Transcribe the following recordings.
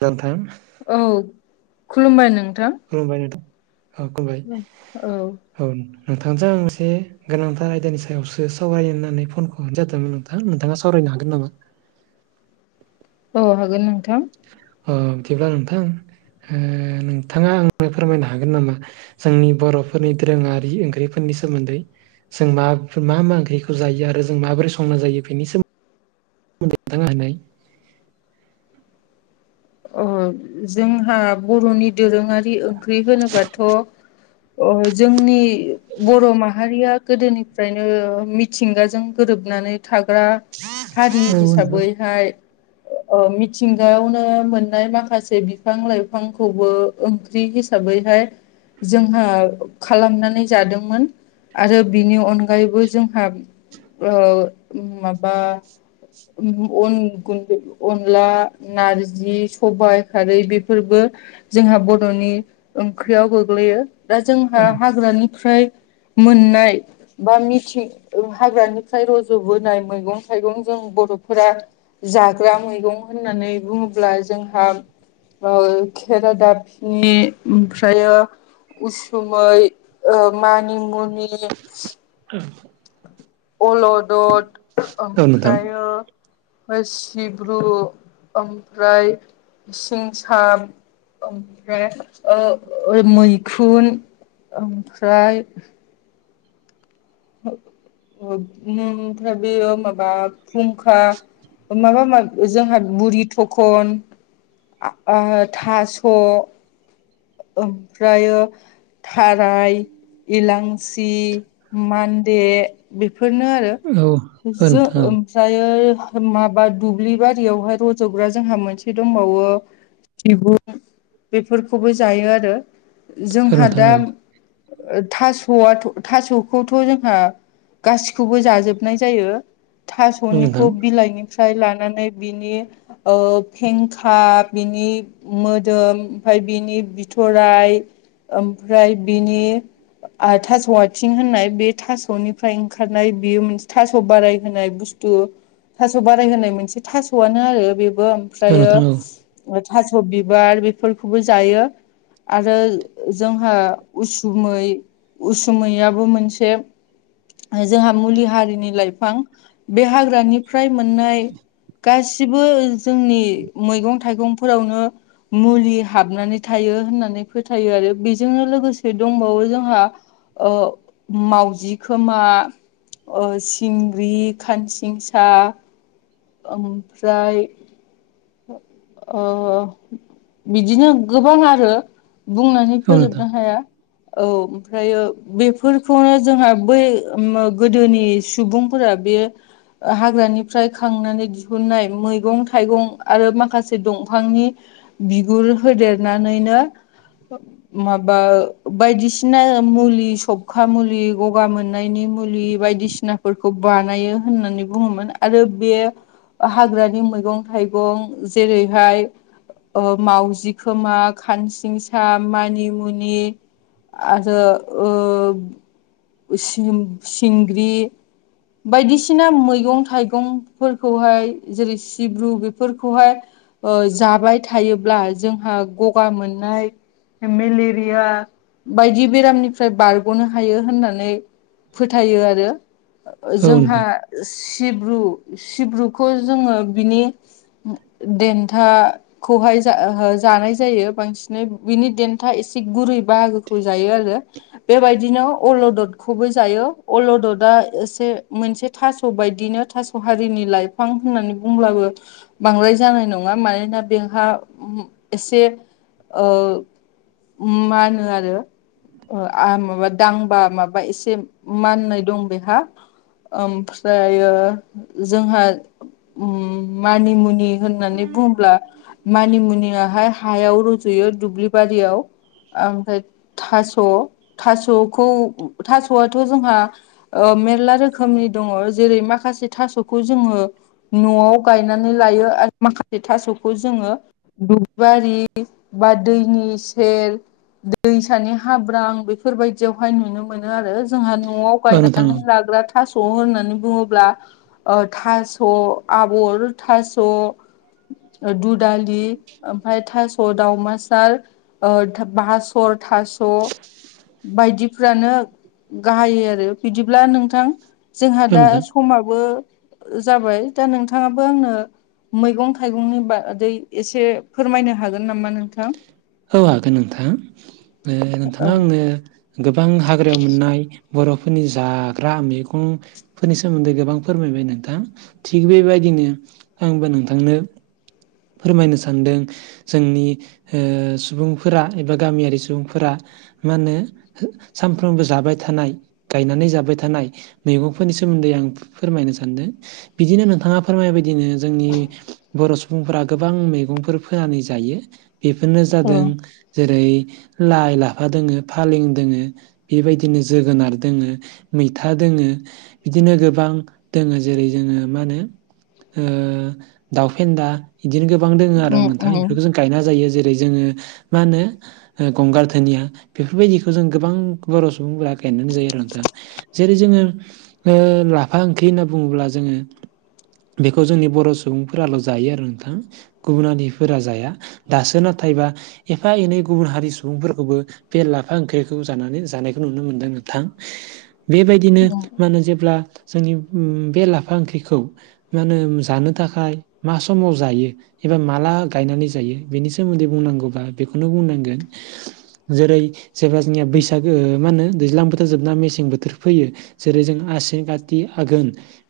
दा नोंथां औ खुलुमबाय नोंथां। खुलुमबाय नोंथां अ खुलुमबाय। औ औ नोंथांजों आं एसे गोनांथार आयदानि सायावसो सावराय होननानै फनखौ हरनाय जादोंमोन नों थां नोंथाङा सावरायनो हागोन नामा? औ हागोन नोंथां। अ बिदिब्ला नोंथां ओ नोंथाङा आंनो फोरमायनो हागोन नामा? जोंनि बर'फोरनि दोरोङारि ओंख्रिफोरनि सोमोन्दै। जों मा मा मा ओंख्रिखौ जायो आरो जों माबोरै संना जायो बेनि सोम [unintelligible] अ जोंहा बर'नि दोरोङारि ओंख्रि होनोबाथ' अ जोंनि बर' माहारिया गोदोनिफ्रायनो मिथिंगाजों गोरोबनानै थाग्रा हारि हिसाबैहाय मिथिंगायावनो ओ मोन माखासे बिफां लाइफांखौबो ओंख्रि हिसाबैहाय जोंहा खालामनानै जादोंमोन। आरो बिनि अनगायैबो जोंहा ओ माबा अन गुन्दै अनला नारजि सबाइ खारै बेफोरबो जोंहा बर'नि ओंख्रियाव गोग्लैयो। दा जोंहा हाग्रानिफ्राय मोननाय बा मिथिं हाग्रानिफ्राय रज'बोनाय मैगं थाइगं जों बर'फोरा जाग्रा मैगं होननानै बुङोब्ला जों हा ओ खेरादाबसिनि ओमफ्रायो उसुमै ओ मानिमुनि औ अलदद नोंथां ओमफ्रायो ओमफाय सिब्रु ओमफ्राय सिंसाम ओमफ्राय ओ मैखुन ओमफ्राय बिदिनो बियो माबा फुंखा माबा माब जोंहा बुरि थखन आं ओ थास' ओमफ्रायो थाराय इलांसि मान्दे बेफोरनो आरो औ जो नोंथां औ फ्रायो माबा दुब्लि बारियावहाय रज'ग्रा जोंहा मोनसे दंबावो। सिबुं बेफोरखौबो जायो आरो। औ जोंहा नोंथां दा औ थास'आ थास' खौथ' जोंहा गासिखौबो जाजोबनाय जायो औ नोंथां थास'निखौ बिलाइनि फ्राय लानानै बिनि ओ फेंखा बिनि मोदोम ओमफ्राय बिनि बिथराय ओमफ्राय बिनि आ थासआइथिं होन नाय बे थास'निफ्राय ओंखारनाय बेयो मोनसे थास' बाराय होनाय बुस्थु। थास' बाराय होनाय मोनसे थास'आनो आरो बेबो औ ओमफ्रायो नोंथां थास' बिबार बेफोरखौबो जायो। आरो जोंहा उसुमै उसुमैया बो मोनसे जोंहा मुलि हारिनि लाइफां बे हाग्रानि फ्राय मोननाय गासिबो जोंनि मैगं थाइगंफोरावनो मुलि हाबनानै थायो होननानै फोथायो आरो बेजोंनो लोगोसे दंबावो जोंहा ओ मावजि खोमा ओ सिंग्रि खानसिंसा ओमफ्राय ओ बिदिनो गोबां आरो। बुंनानै औ नोंथां फोजोबनो हाया औ। फ्रायो बेफोरखौनो जोंहा बै गोदोनि सुबुंफोरा बे ओ हाग्रानिफ्राय खांनानै दिहुननाय मैगं थाइगं आरो माखासे दंफांनि बिगुर होदेरनानैनो माबा बायदिसिना मुलि सबखा मुलि गगा मोननायनि मुलि बायदिसिना फोरखौ बानायो होननानै बुङोमोन आरो बे हाग्रानि मैगं थाइ गं जेरैहाय ओ माउजि खोमा खानसिंसा मानिमुनि आरो ओ सिंग्रि बायदिसिना मैगं थाइगंफोरखौहाय जेरै सिब्रु बेफोरखौहाय ओ जाबाय थायोब्ला जोंहा गगा मोननाय मेलेरिया बायदि बेरामनिफ्राय बारग'नो हायो होननानै फोथायो आरो ओ औ नोंथां औ नोंथां जोंहा सिब्रु सिब्रुखौ जोङो बिनि देन्था खौहाय जा जानाय जायो बांसिनै बिनि देन्था एसे गुरै बाहागोखौ जायो आरो बेबायदिनो अलददखौबो जायो अलददआ एसे मोनसे थास' बायदिनो थास' हारिनि लाइफां होननानै बुंब्लाबो बांद्राय जानाय नङा मानोना बेहा एसे ओ उ मानो आरो ओ आ माबा दांबा माबा एसे माननाय दं बेहा ओमफ्रायो जोंहा मानिमु मुनि होननानै बुङोब्ला मानिमुनियाहाय हायाव रुजुयो दुब्लि बारियाव ओमफ्राय थास'थास'खौ थास' आथ जोंहा ओ मेरला रोखोमनि दङ जेरै माखासे थासखौ जोङो नआव गायनानै लायो आरो माखासे थासखौ जोङो दुबिबारि बा दैनि सेर दैसानि हाब्रां बेफोरबायदियावहाय नुनो मोनो आरो जोंहा नआव औ नोंथां थगायनानै औ लाग्रा थास होननानै बुङोब्ला ओ थास आबर थास दुदालि ओमफ्राय थास दावमासार ओ बासर थास' बायदिफ्रानो गाहाय आरो बिदिब्ला नोंथां जोंहा औ दा नोंथां समाबो जाबाय दा नोंथाङा आंनो मैगं थाइगंनि बादै एसे फोरमायनो हागोन नामा नोंथां? औ हागोन नोंथां ओ औ नोंथाङा आंनो गोबां हाग्रायाव मोननाय बरफोरनि जाग्रा मैगं फोरनि सोमोन्दै गोबां फोरमायबाय नोंथाङा थिग बेबायदिनो आंबो नोंथांनो फोरमायनो सानदों जोंनि ओ सुबुंफोरा एबा गामियारि सुबुंफोरा मा होनो सानफ्रोमबो जाबाय थानाय गायनानै जाबाय थानाय मैगंफोरनि सोमोन्दै आं फोरमायनो सानदों बिदिनो नोंथाङा फोरमायनाय बायदिनो जोंनि बर सुबुंफोरा गोबां मैगंफोर फोनानै जायो बेफोरनो औ जादों जेरै लाइ लाफा दोङो फालें दोङो बेबायदिनो जोगोनार दोङो मैथा दोङो बिदिनो गोबां दङो जेरै जोङो मा होनो ओ दाउ फेन्दा बिदिनो गोबां दोङ आरो उम नोंथां उम बेफोरखौ जों गायना जायो जेरै जोङो मा होनो ओ गंगार धोनिया बेफोरबायदिखौ जों गोबां बर सुबुंफोरा गायनानै जायो आरो नोंथां। जेरै जोङो ओ लाफा ओंख्रि होनना बुङोब्ला जोङो बेखौ जोंनि बर सुबुंफोराल जायो आरो नोंथां गुबुन हारिफोरा जाया दासो नाथायबा एफा एनै गुबुन हारि सुबुंफोरखौबो बे लाफा ओंख्रिखौ जानानै जानायखौ नुनो मोनदों नोंथां बेबायदिनो उम मा होनो जेब्ला जोंनि बे लाफा ओंख्रिखौ मा होनो जानो थाखाय मा समाव जायोबा माला गनानै ज बेनि सोमोन्दै बुंनांगौबा बेखौनो बुंनांगोन जेरै सोरबा जोंनिया बैसागो मा होनो दैज्लां बोथोर जोबना मेसें बोथोर फैयो जेरै जों आसिन काथि आघोन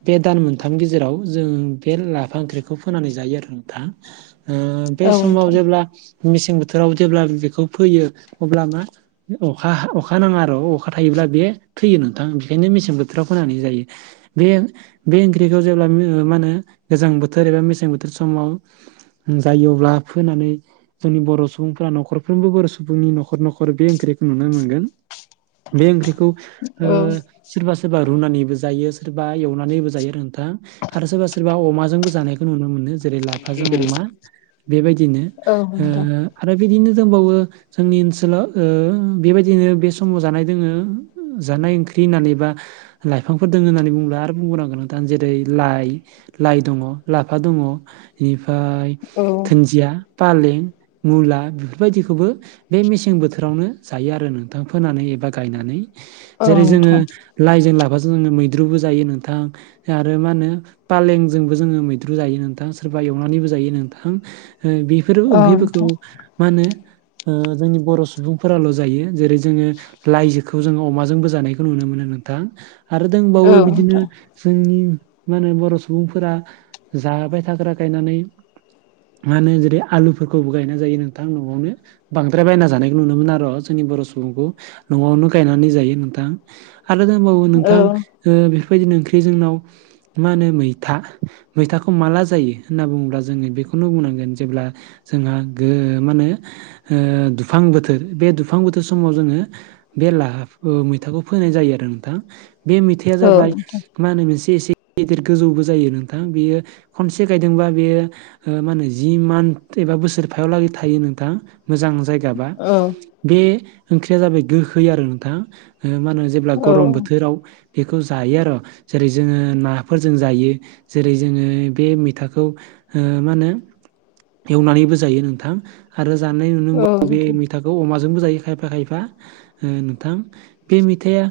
बे दान मोनथामनि गेजेराव जों बे लाफा ओंख्रिखौ फोनानै जायो आरो नोंथां ओ बे औ समाव नोंथां जेब्ला मेसें बोथोराव जेब्ला बेखौ फैयो अब्ला मा अखा अखा नाङा आरो अखा थायोब्ला बेयो थैयो नोंथां बेखायनो मेसें बोथोराव फोनानै जायो बे बे ओंख्रिखौ जेब्ला मा होनो गोजां बोथोर एबा मेसें बोथोर समाव जायोब्ला फोनानै जोंनि बर सुबुंफ्रा नखरफ्रोमबो बर सुबुंनि नखर नखर बे ओंख्रिखौ नुनो मोनगोन बे ओंग्रिखौ ओ औ सोरबा सोरबा रुनानैबो जायो सोरबा एवनानैबो जायो रोंथां आरो सोरबा सोरबा अमाजोंबो जानायखौ नुनो मोनो जेरै लाफाजों अमा बेबायदिनो औ ओ नोंथां आरो बिदिनो दंबावो जोंनि ओनसोलाव ओ बेबायदिनो बे समाव जानाय दोङो जानाय ओंख्रि होननानै बा लाइफांफोर दङ होननानै बुंङोब्ला आरो बुंबोनांगोन नोंथां जेरै लाइ लाइ दङ लाफा दङ इनिफ्राय औ दोन्जिया फालिं, मुला बिफोरबायदिखोबो बे मेसें बोथोरावनो जायो आरो नोंथां फोनानै एबा गायनानै औ जेरै जोङो नोंथां लाइजों लाफाजों जोङो मैद्रुबो जायो नोंथां आरो मा होनो फालेंजोंबो जोङो मैद्रु जायो नोंथा सोरबा एवनानैबो जायो नोंथां ओ बिफोरो औ ओंख्रिफोरखौ नोंथां मा होनो ओ जोंनि बर' सुबुंफोराल' जायो जेरै जोङो लाइजोखौ जों अमाजोंबो जानायखौ नुनो मोनो नोंथां आरो दोंबावो औ बिदिनो नोंथां जोंनि मा होनो बर' सुबुंफोरा जाबाय थाग्रा गायनानै मा होनो जेरै आलुफोरखौबो गायना जायो नोंथां न'आवनो बांद्राय बायना जानायखौ नुनो मोन आर' जोंनि बर' सुबुंखौ न'आवनो गायनानै जायो नोंथां आरो दोंबावो नोंथां ओ बिफोरबायदिनो ओंख्रिजोंनाव मा होनो मैथा मैथाखौ माला जायो होनना बुङोब्ला जोङो बेखौनो बुंनांगोन जेब्ला जोंहा गो मानो ओ दुफां बोथोर बे दुफां बोथोर समाव जोङो बे लाहा मैथाखौ फोनाय जायो आरो नोंथाङा बे मैथ खोया औ जाबाय नोंथां मा होनो मोनसे एसे गेदिर गोजौबो जायो नोंथां बेयो खनसे गायदों बियो ओ मा ओनो जि मादै एबा बोसोर फायाव लागै थायो नोंथां मोजां जाय जाबा औ बे ओंख्रिया जाबाय गोखै आरो नोंथां ओ मा होनो अब्ला औ गरम बोथोराव बेखो जायो आर' जेरै जोङो नाफोरजों जायो जेरै जोङो बे थाखौ ओ मा होनो एवनानैबो जायो नोंथां आरो जानाय औ नुनोबो बे नोंथां मैथाखौ अमाजोंबो जायो खायफा खायफा ओ नोंथां बे मैथाया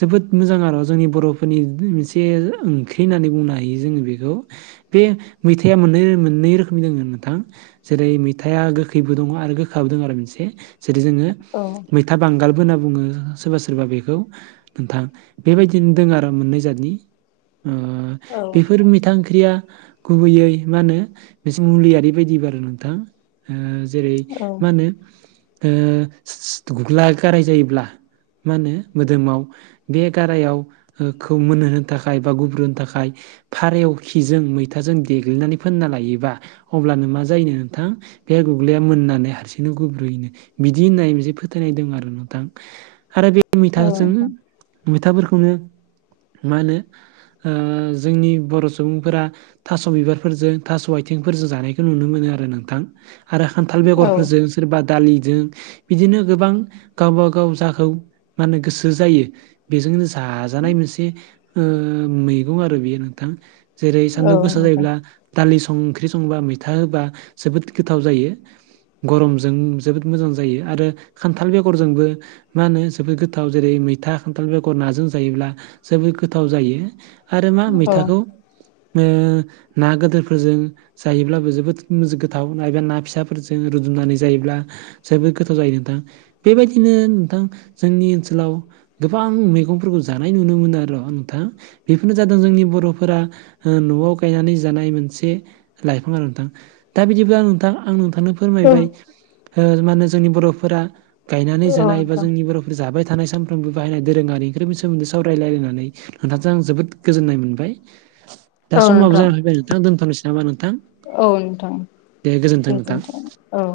जोबोद मोजां आर' जोंनि बर'फोरनि मोनसे ओंख्रि होननानै बुंनो हायो जोङो बेखौ बे मैथाया मोननै मोननै रोखोमनि दोङो नोंथां। जेरै मैथाया गोखैबो दङ आरो गोखाबो दोङो आरो मोनसे जेरै जोङो औ था बांगालबो होनना बुङो सोरबा सोरबा बेखौ नोंथां बेबायदिनो दोङो आर' मोननै जादनि ओ औ नोंथां औ बिफोर नोंथां मिथा ओंख्रिया गुबैयै मा होनो बिस मुलियि बायदि आरो नोंथां ओ जेरै मा होनो ओ गुग्ला गाराय जायोब्ला मा होनो मोदोमाव बे गारायावखौ मोनहोनो थाखाय बा गुब्रु होनो थाखाय फारेव खिजों मैथाजों देग्लिनानै फोनना लायोबा अब्लानो मा जायोनो नोंथां बे गुग्लैया मोननानै हारसिंनो गुब्रुयोनो बिदि होननाय मोनसे फोथायनाय दोङो आरो नोंथां। आरो बे मैथाजों- मैथाफोरखौनो मा होनो ओ जोंनि बर' सुबुंफोरा थास' बिबारफोरजों, थास' आथिंफोरजों जानायखौ नुनो मोनो आरो नोंथां आरो खान्थाल औ औ नोंथां औ नोंथां औ बेगरफोरजों। सोरबा दालिजों बिदिनो गोबां गावबा गाव जाखौ मा होनो गोसो जायो बेजोंनो जाजानाय मोनसे ओ मैगं आरो बियो नोंथां जेरै सानदुं गोस नोंथां दालि सं ओंख्रि संबा मैथा होबा जोबोद गोथाव जायो। गरमजों जोबोद मोजां जायो आरो खान्थाल बेगरजोंबो मा होनो जोबोद गोथाव जेरै मैथा खान्थाल बेगर नाजों जायोब्ला जोबोद गोथाव जायो। आरो मा मैथाखौ ओ ना गोदोरफोरजों जायोब्लाबो जोबोद मो गोथाव बा ना फिसाफोरजों रुदुबनानै जायोब्ला जोबोद गोथाव जायो नोंथां बेबायदिनो नोंथां जोंनि ओनसोलाव गोबां मैगंफोरखौ जानाय नुनो मोनो आर' नोंथां - बेफोरनो जादों जोंनि बर'फोरा ओ न'आव गायनानै जानाय मोनसे लाइफां आरो नोंथां दा बिदिब्ला नोंथां आं नोंथांनो फोरमायबाय ओ मा होनो जोंनि बर'फोरा गायनानै जानाय बा जोंनि बरफो जाबाय थानाय सानफ्रोमबो बाहायनाय दोरोङारि ओंख्रिफोरनि सोमोन्दै सावरायलायलायनानै नोंथाजों आं जोबोद गोजोननाय मोनबाय दा औ समाबो नोंथां जाना फैबाय नोंथां दोनथ'नोसै नामा नोंथां औ नोंथां दे गोजोन्थों नोंथां गोजोनथों औ